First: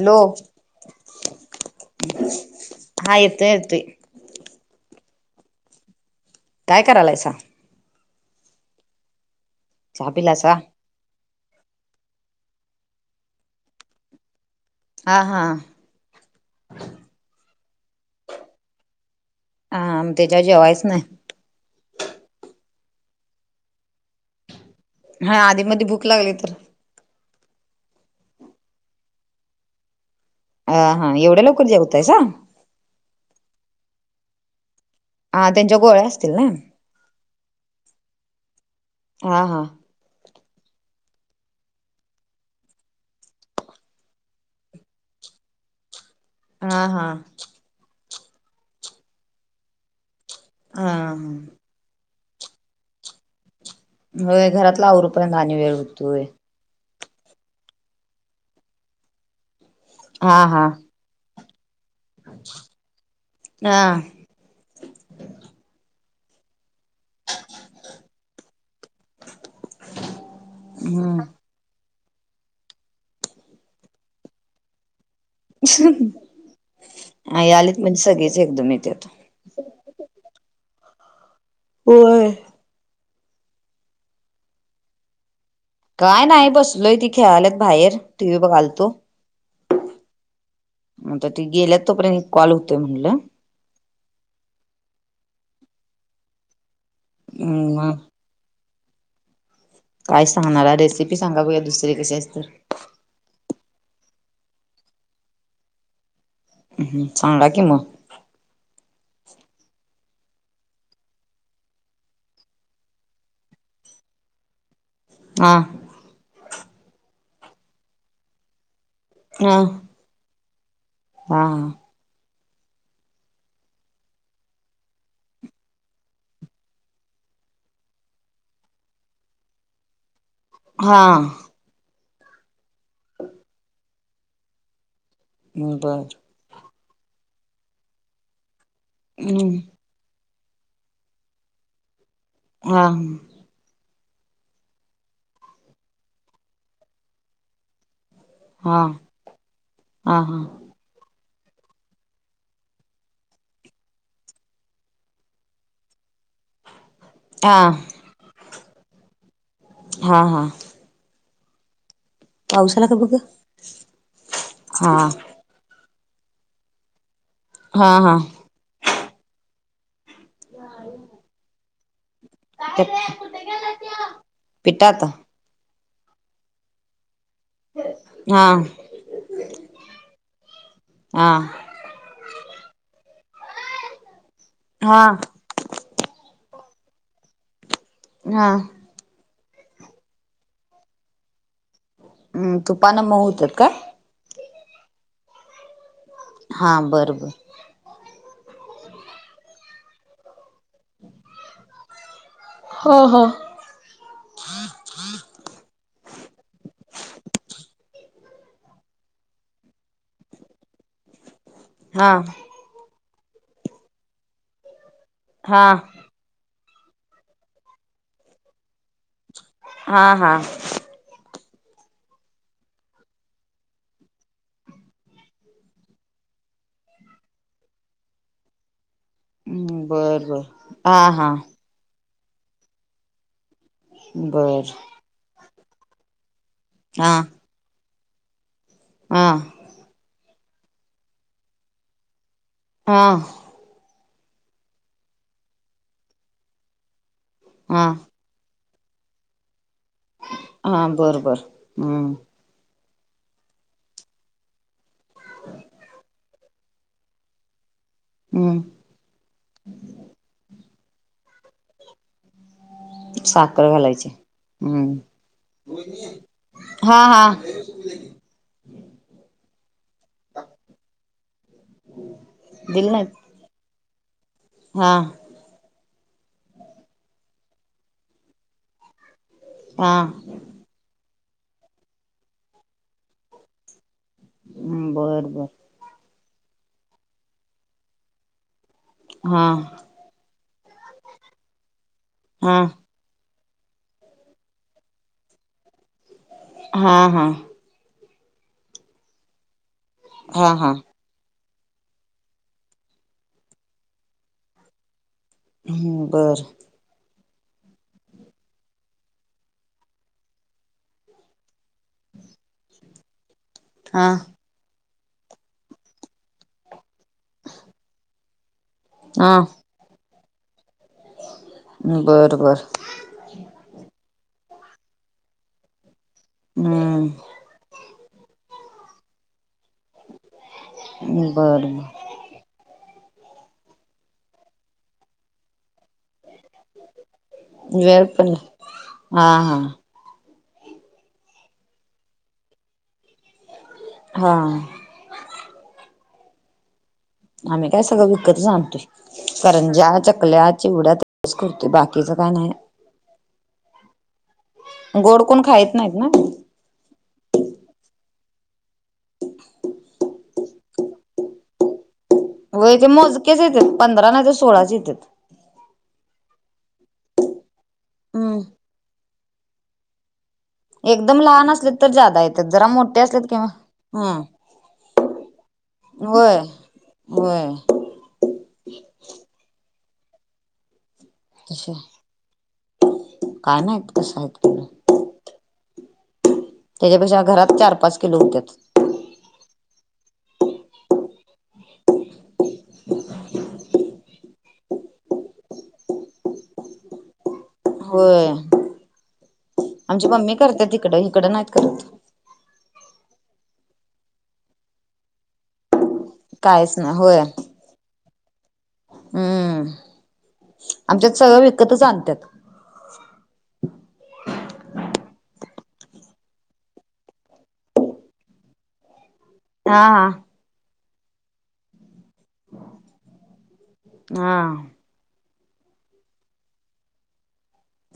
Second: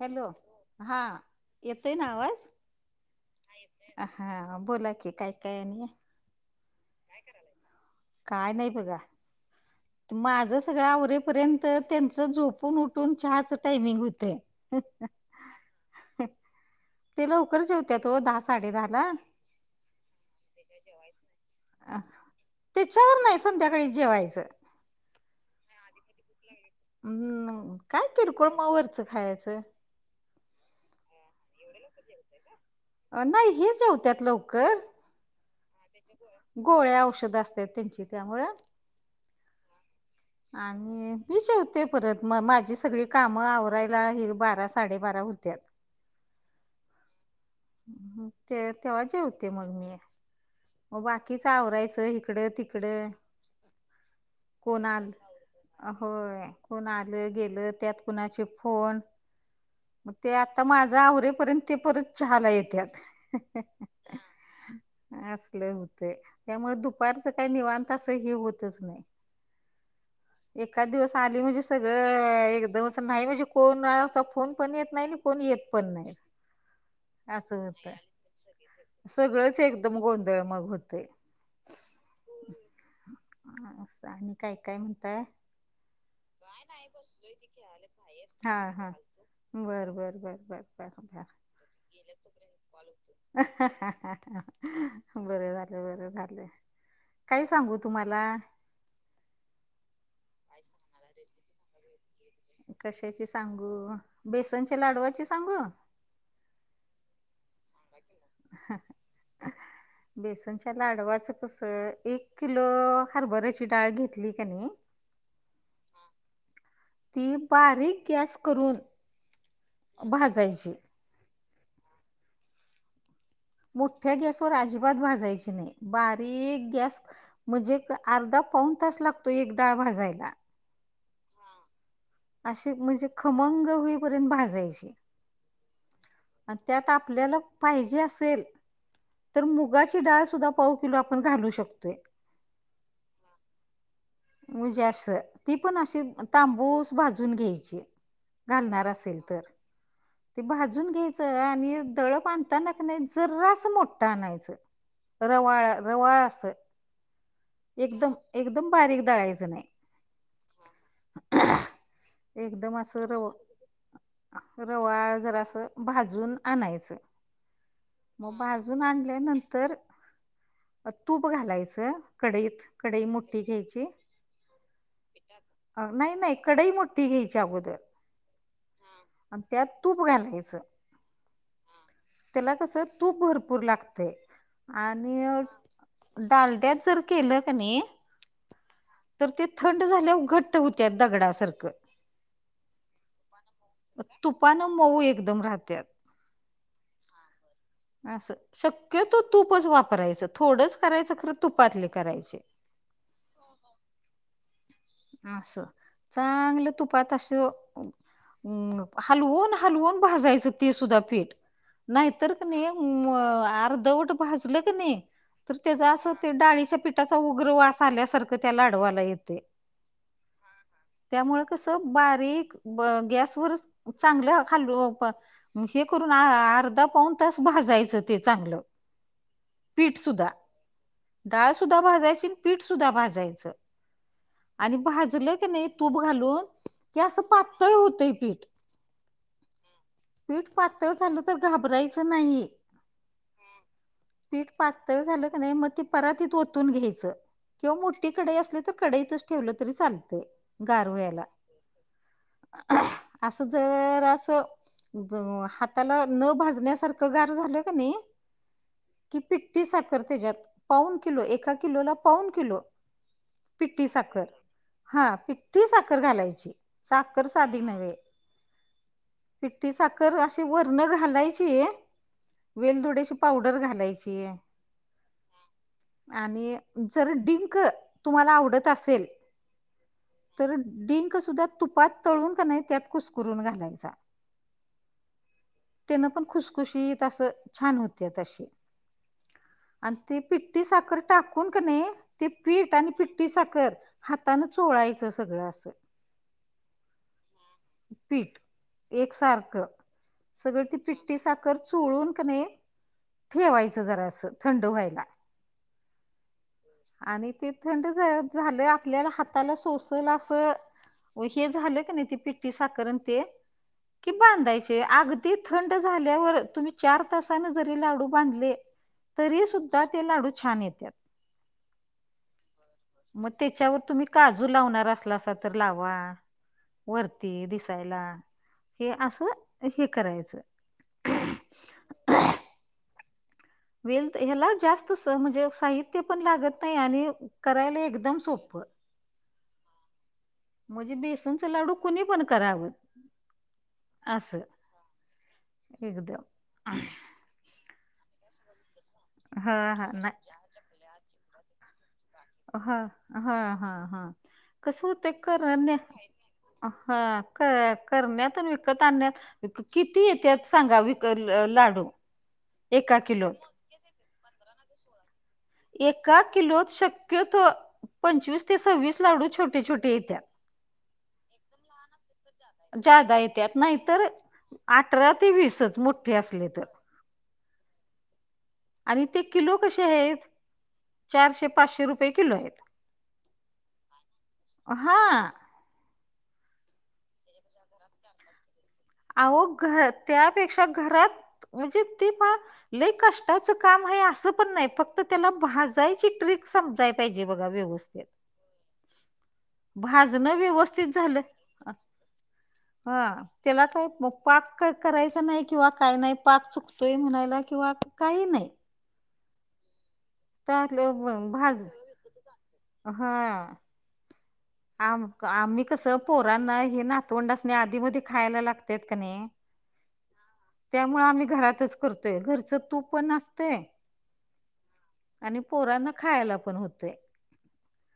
Hello हा येतोय ना आवाज हा येतोय येतोय हा बोला की काय काय आणि काय करालायसा काय नाही बघा चहा माझ पिलासा सगळं आवरेपर्यंत त्यांच झोपून उठून चहाच टायमिंग हुतय हां हां ती लवकर जेवत्यात ओ दहा साडे दहा ला हा तेच्यावर जेवायच नाही तिच्यावर नाही संध्याकाळीच जेवायचं हा आधी मधी भूक लागली तर हू काय किरकोळ म वरचं खायाचं हा हा आणि एवढ्या लवकर जेवतायसा नाही हे जेवत्यात लवकर हा त्यांच्या गोळ्या असतील ना गोळ्या औषध असत्यात त्यांची त्यामुळ हा हा आणि मी जेवते परत म माझी सगळी कामं आवरायला हे बारा साडेबारा हुत्यात हा हा ते तेव्हा जेवते मग मी मग हा बाकीच आवरायचं हिकडं तिकडं होय घरातल कोण आल आवरुपर्यंत आणि वेळ हूतोय होय कोण आलं गेलं त्यात कुणाचे फोन म ते हा आता हा माझ आवरेपर्यंत ते परत चहा ला येत्यात हा अस लय होतय त्यामुळ दुपारच काय निवांत असं हे होतच नाही एखाद दिवस हम्म आली म्हणजे सगळं एकदमंच नाही म्हणजे कोण असा फोन पण येत नाही कोण येत पण नाही आई असं आलीत होतय म्हणजे सगळीच एकदम येत्यात सगळंच एक दम गोधळ मग होतय होय हा अस आणि काय काय म्हणताय काय नाही बसलोय ती खेळाल्यात बाहेर टी व्ही हा हा बघालतो बर बर बर बर बर बर आता ती गेल्यात तोपर्यंत कॉल होतय म्हणलं बर झाल बर झाल काय सांगू हम्म तुम्हाला काय सांगणार रेसिपी सांगा बघुया दुसरी कशाचि तर कशाची सांगू बेसनच्या लाडूवाची सांगू हम्म सांगा की मग. [inaudible] [inaudible] बेसनच्या लाडवाचं कसं, एक किलो हरभऱ्याची डाळ घेतली का नाही हा. ती बारीक गॅस करून हा. भाजायची. हा. मोठ्या गॅसवर अजिबात भाजायचे नाही. बारीक गॅस म्हणजे अर्धा पाऊन तास लागतो एक डाळ भाजायला. हां. अशीच म्हणजे खमंग होईपर्यंत भाजायचे. ह् बरं. अन त्यात आपल्याला पाहिजे असेल तर हा मुगाची डाळ सुद्धा पाव किलो आपण घालू शकतोय. हा. म्हणजे अस ती पण अशी तांबूस भाजून घ्यायची. हा घालणार असेल तर. हा की भाजुन भाजून घ्यायचं आणि दळण आणताना का नाही जर्रास मोठ आणायचं. रवाळा रवाळा अस. हा. एकदम एकदम बारीक दळायचं नाही. हा हा. पाऊस ऐकदम आला का असं बघ रव हा रवाळ जरा असं भाजून आणायचं. हा हा मग भाजून आणल्यानंतर मग तूप घालायचं कढईत. कढई मोठी घ्यायची पिठात नाही नाही कढई मोठी ती घ्यायची अगोदर हा त्यात तूप घालायचं. हा त्याला कस तूप भरपूर लागते हा आणि डालड्यात जर केलं का नाही? हा. तर ते थंड झाल्यावर घट्ट होत्या दगडासारखं. हम् तूपान मऊ होतेत काय? तुपानं मऊ एकदम राहत्यात. हा बरं बर. असं. शक्य तो तूपच वापरायच. थोडंच करायचं खरं तुपातले करायचे. हा हा. असं चांगल तुपात असं हम् हलवून हलवून भाजायचं ते सुद्धा पीठ हा नाहीतर क नाही म अर्धवट भाजलं क नाही तर हा त्याच अस ते डाळीच्या पिठाचा उग्रवास आल्यासारखं त्याला लाडवाला येत. हा हा. त्यामुळ कस बारीक ब- गॅसवरच चांगलं खाल हे करून आ-आर्धा पाऊन तास भाजायचं ते चांगलं. पीठ बर सुद्धा बर हा हा. [unintelligible] पीठ सुधा भाजायच बर आणि भाजलं क नही. तूप घालून हे अस पातळ होतंय पीठ. हां. पीठ पातळ झालं तर घाबरायचं नाही. हां. पीठ पातळ झालं क नाही, मग ते परातीत ओतून घ्यायच किंवा हा मोठी कडई असली तर कडईतच ठेवल तरी चाल हा बर बर हम्म. असं जर असं हाताला न भाजण्या सारख गार झाल क नही. हम. कि पिठ्ठी साखर त्याच्यात पाऊन किलो एका किलोला पाऊन किलो. साखर पिठ्ठी घालायची साखर हम्म हा पिठ्ठी साखर घालायची. हा हा साखर आधी नव्हे पिठी साखर अशी वरण घालायची. दिल नाहीत वेलदोड्याची पावडर घालायची. हा आणि जर डिंक तुम्हाला आवडत असेल. हा. तर डिंक सुद्धा तुपात तळून क नही त्यात कुसकुरून घालायचा. हम्म बरं बरं. तेन पण खुसखुशी अस छान होतेत अशी. हां. आणि ती पिठी साखर टाकून क नही ते हा पीठ आणि पिठ ती साखर हातान चोळायचं सगळं असं. हा हा. पीठ एकसारखं हा सगळ हा ते पीठ साखर चोळून कनई ठेवायच जरा असं थंड व्हायला. हम्म बरं. आणि ते थंड ‌झा-झालं आपल्याला हाताला सोसल असं हे झालं पिठ्ठी साखर आणि ते हा की बांधायचे. ते थंड झाल्यावर तुम्ही चार तासानं जरी लाडू बांधले हा तरी सुद्धा ते लाडू छान येतात. बरं बरं. मग त्याच्यावर तुम्ही काजू लावणार असला सा तर लावा. हम्म वरती दिसायला हे असं हे करायचं. बरं. वेल्थ ह्याला जास्त म्हणजे साहित ते पण लागत नाही आणि करायला वेळ एकदम पण सोपं. हा हा. म्हणजे बेसनच लाडू कुणी पण करावं हा असं. एकदा. आम्ही काय सगळं विकतच आणतोय हा हा करंज्या, नाही चकल्या, चिवड्याच तेवढाच करतो. बाकी हा हा हा हा कस होतय गोड कोण खायत करण्या नाहीत ना हा आ करण्यात विकत आणण्यात किती येतेत सांगा विकत लाडू व्हय ते एका मोजक्येच किलोत येतेत पंधरा नाही तर सोळाच येतात. एका किलोत शक्यतो हम्म पंचवीस ते सव्वीस लाडू छोटे छोटे येत्यात. एकदम लहान असले तर जादा येतात जरा मोठे जादा असलेत किंवा येत्यात नाहीतर हम् अठरा ते वीसच मोठे असले तर. होय आणि ते किलो कसे आहेत? चारशे तसे पाचशे रुपये किलो आहेत काय नाहीत कसं आहेत किलो हा. त्याच्यापेक्षा घरात चार पाच किलो होत्यात. अहो घर त्यापेक्षा घरात म्हणजे ते पहा लय कष्टाचं काम आहे असं पण नाही फक्त त्याला भाजायची ट्रीक समजाय पाहिजे बघा व्यवस्थित होय आमची मम्मी भाजणं करते व्यवस्थित तिकडं झालं इकडं नाहीत करत हा त्याला काय मग पाक करायचा नाही किंवा काही नाही पाक कायच चुकतोय नाही होय म्हणायला किंवा काही नाही. हम्म त्यातले आमच्यात सगळं विकतच आणत्यात. अ हा. आम आम्ही कसं पोरांना हे नातवंडासणी आधीमध्ये खायला लागतेत का नाही. हा. हा. त्यामुळें आम्ही घरातच करतोय घरचं तूप पण असतंय. हा आणि पोरांना खायला पण होतय.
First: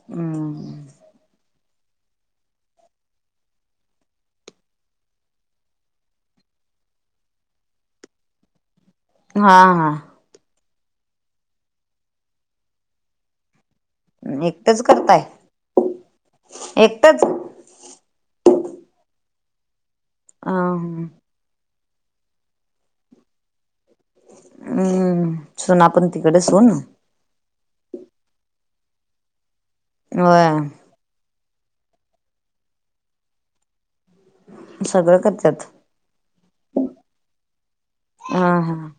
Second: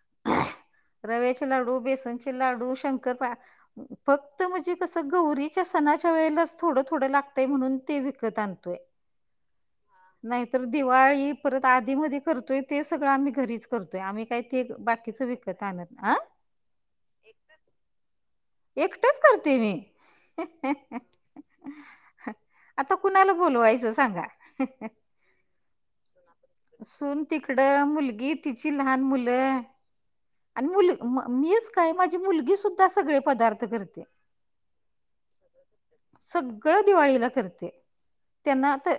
हम्म. रव्याचे लाडू, बेसनाचे लाडू, शंकर पाळ्या फक्त म्हणजे कसं गौरीच्या सणाच्या वेळेलाच थोडं थोडं लागतंय म्हणून ते विकत आणतो. [unintelligible] हा. हा. नाहीतर दिवाळी परत आधी मधी करतोय ते सगळं आम्ही घरीच. करतोय आम्ही काही ते एकटच करताय बाकीच विकत आणत नाही. एकटच एकटंच करते मी आता कुणाला बोलवायचं सांगा. हम्म. सुना पण तिकडं सून सून तिकडं मुलगी तिची लहान मुलं होय आणि मुलं म मीच काय माझी मुलगी सुद्धा सगळे पदार्थ करते. सगळं करत्यात सगळं दिवाळीला करते हा त्यांना आ हा तर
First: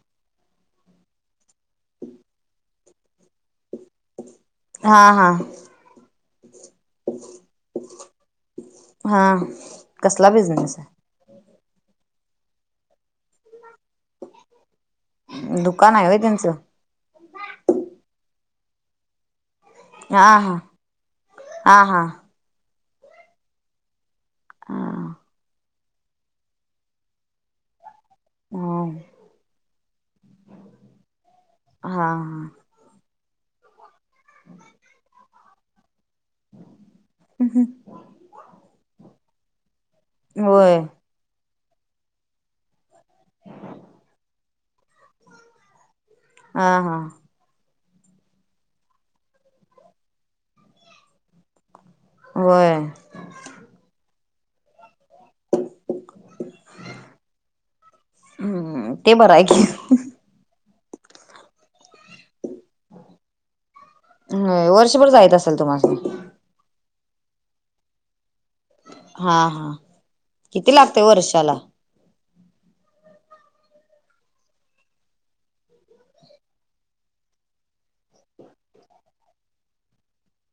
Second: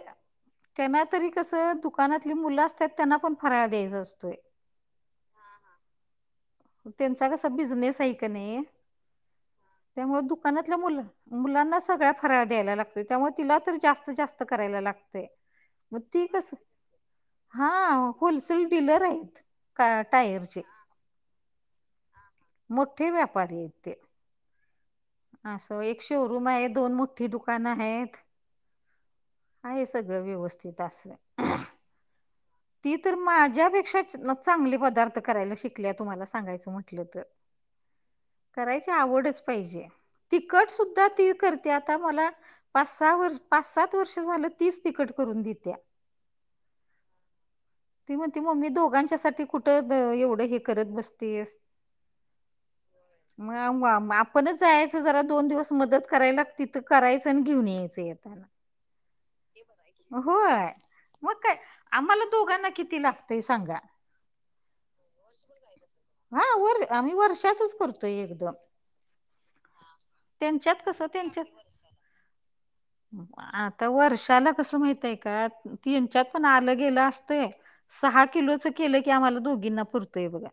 त्यांना तरी कस दुकानातली मुलं असतात त्यांना पण फराळ द्यायचा असतोय. हा. हा. त्यांचा कसा बिझनेस आहे का नाही हा त्यामुळ कसला बिझनेस दुकानातलं मुलं मुलांना सगळ्या फराळ द्यायला लागतोय त्यामुळे तिला तर जास्त जास्त करायला लागतंय आहे दुकान मग आहे होय ती त्यांचं कस हा होलसेल डीलर आहे. आ हा. आ हा. मोठे व्यापारी आहेत ते. हा. असं एक शोरूम आहे, दोन मोठी दुकानं आहेत. आहे सगळं व्यवस्थित असं. हा हा. ती तर माझ्यापेक्षा चांगले पदार्थ करायला शिकल्या, तुम्हाला सांगायचं म्हटलं तर. ह हं. करायची आवडच पाहिजे, होय तीखटसुद्धा ती करते. आता मला पाच सहा वर् पाच सात वर्ष झालं, तीच तिकट करून दित्या. आं हा. ती म्हणती मम्मी दोघांच्यासाठी कुठं एवढं हे करत बसतेस. होय. म म आपणच जायाचं जरा दोन दिवस मदत कराय लागती, तर करायचं आणि घेऊन यायचं येताना. हम्म ते बरं आहे की होय मग काय आम्हाला दोघांना किती लागतंय सांगा. होय वर्षभर जाईत असंल तुम्हास्नी? हा वर आम्ही वर्षाचच करतोय एकदम. हा हा हांं किती त्यांच्यात लागतय कसं वर्षाला त्यांच्यात आता वर्षाला कसं माहितंय का, तेनच्यात पण आलं गेलं असतंय. सहा किलोच केलं, की आम्हाला दोघींना पुरतंय बघा.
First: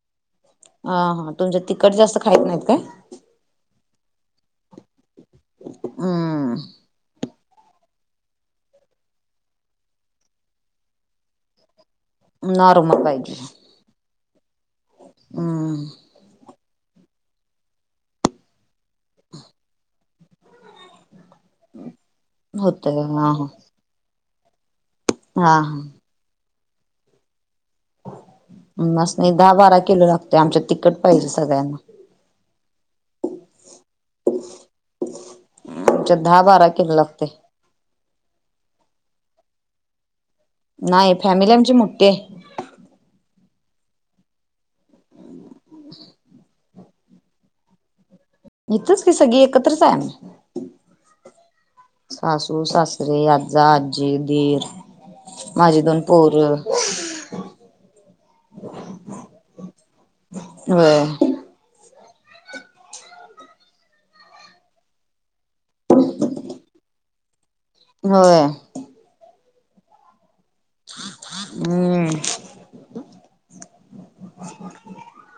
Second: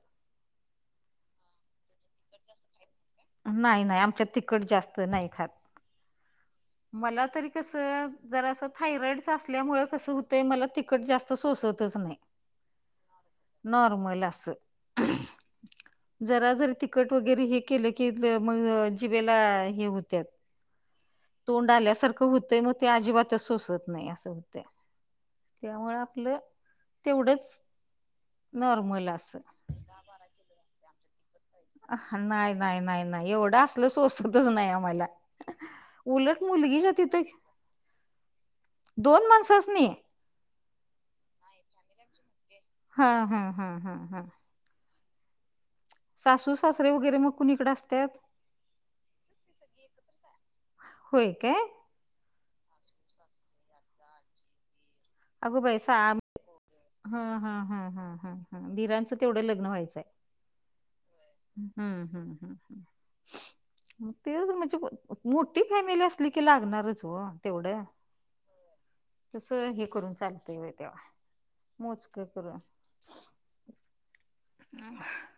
आ हा तुमचं तिखट जास्त खाईत नाहीत काय? नाही नाही, आमच्यात तिखट जास्त नाही खात. अं. मला तरी कसं, जरासं थायरॉईडचं असल्यामुळं कसं हुतंय मला ति खट जास्त सोसतच नाही. नॉर्मल पाहिजे. नॉर्मल असं, हम्म जरा जरी ति खट वगैरे हे केलं की, ज मग जिबेला हे होत्यात. तोंड आल्यासारखं होतंय, मग ते होतय हा अजिबातच हा सोसत नाही असं होतंय. हा हा त्यामुळं आपलं तेवढंच नॉर्मल आम्हास्नी असं दहा बारा किलो लागतंय, आमच्या तिखट पाहिजे सगळ्यांना. अहं नाही नाही नाही नाही, एवढं असलं सोसतच नाही आम्हाला. आमच्यात दहा उलट बारा मुलगीच्या किलो तिथं लागते. दोन माणसांस्नी? नाही फॅमिली आमची मोठी हाय. हा हा हा हा हा. सासू सासरे वगैरे मग कुणीकडे असत्यात? इथंच की, सगळी एकत्रच हाय आम्ही. होय काय. सासू, सासरे, आजा, आजी, दीर. अगो बाई, माझी सा दोन हं पोरं हं हं हं हं हं दिराचं तेवढं लग्न व्हायचं हाय? होय. हं हं हं हं. तेच म्हणजे ब मोठी फॅमिली असली की लागणारच ओ. तेवढं होय तसं हे करून चालतंय व्हय. तेव्हा मोजकं हम्म करून. [inaudible] ह [unintelligible]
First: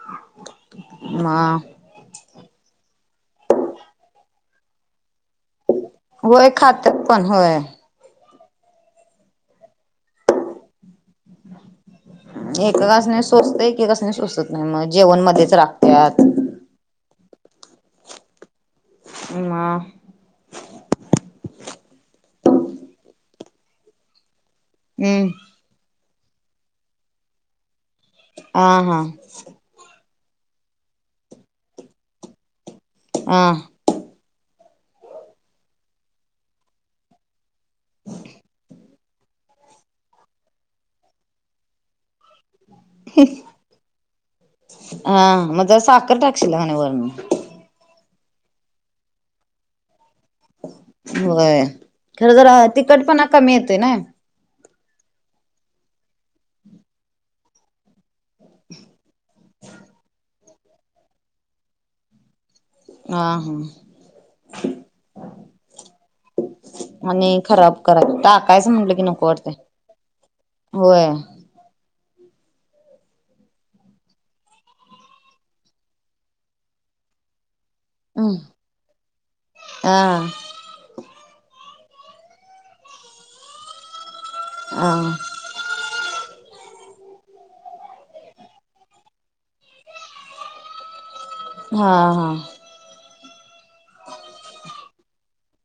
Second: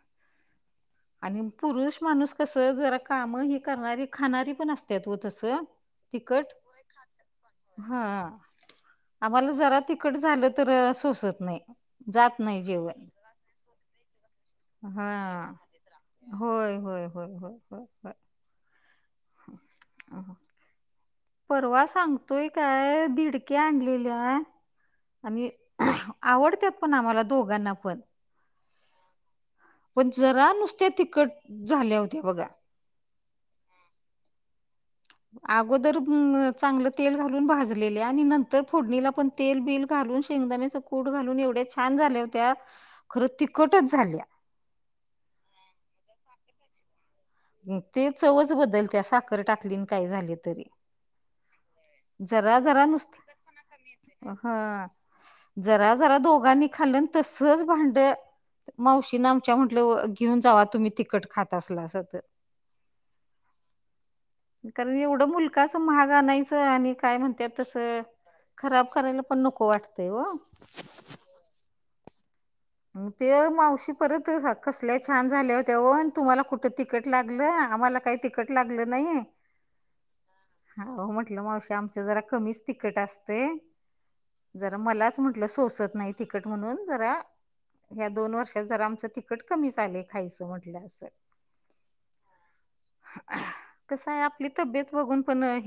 म आणि पुरुष माणूस कसं जरा काम ही करणारी खाणारी पण असत्यात व तसं. तिखट वय खात्यात पण होय. हा आम्हाला जरा तिखट झालं तर सोसत नाही. जात नाही एकका जेवण कस नाही सोसत एककास नाही सोसत नाही मग जेवण हा मध्येच राखत्यात. होय होय होय होय होय. म. परवा सांगतोय काय दिडक्या आणलेल्या हम्म आणि आवडत्यात पण आम्हाला दोघांना पण. हा हा. पण जरा नुसत्या तिखट झाल्या होत्या बघा. हा. अगोदर म चांगलं तेल घालून भाजलेल्या आणि नंतर फोडणीला पण तेल बिल घालून शेंगदाण्याचं कूट घालून एवढ्या छान झाल्या होत्या. खरं तिखटच झाल्या म जरा साखर टाकशील आणि वरन. ते चवच बदलत्या साखर टाकलीन काय झाले तरी. व्हाय खरं जरा तिखट पणा कमी येते ना. हा जरा जरा दोघांनी खाल्लंन तसच भांड मावशी ना आमच्या म्हटलं घेऊन जा तुम्ही तिकखट खात असलासा तर ह हा. कारण एवढं मुलखा चं महागा आणायचं आणि काय म्हणतात खराब तसं कराय टाकायचं खराब म्हटलं की करायला पण वाटतय नको वाटतंय व. होय म ते मावशी परत कसल्या छान झाल्या होते. न तुम्हाला कुठ तिकट लागलं आम्हाला काही हा तिकट लागलं नाही. हो हो म्हंटलं मावश आमच जरा कमीच तिकट असते. जरा हा मलाच म्हट लं सोसत नाही तखट म्हणून जरा ह्या दोन वर्षात जर आमचं तखट कमी झालंय खायचं म्हटलं असं. हा हा. कस आहे आपली तब्येत बघून पण हे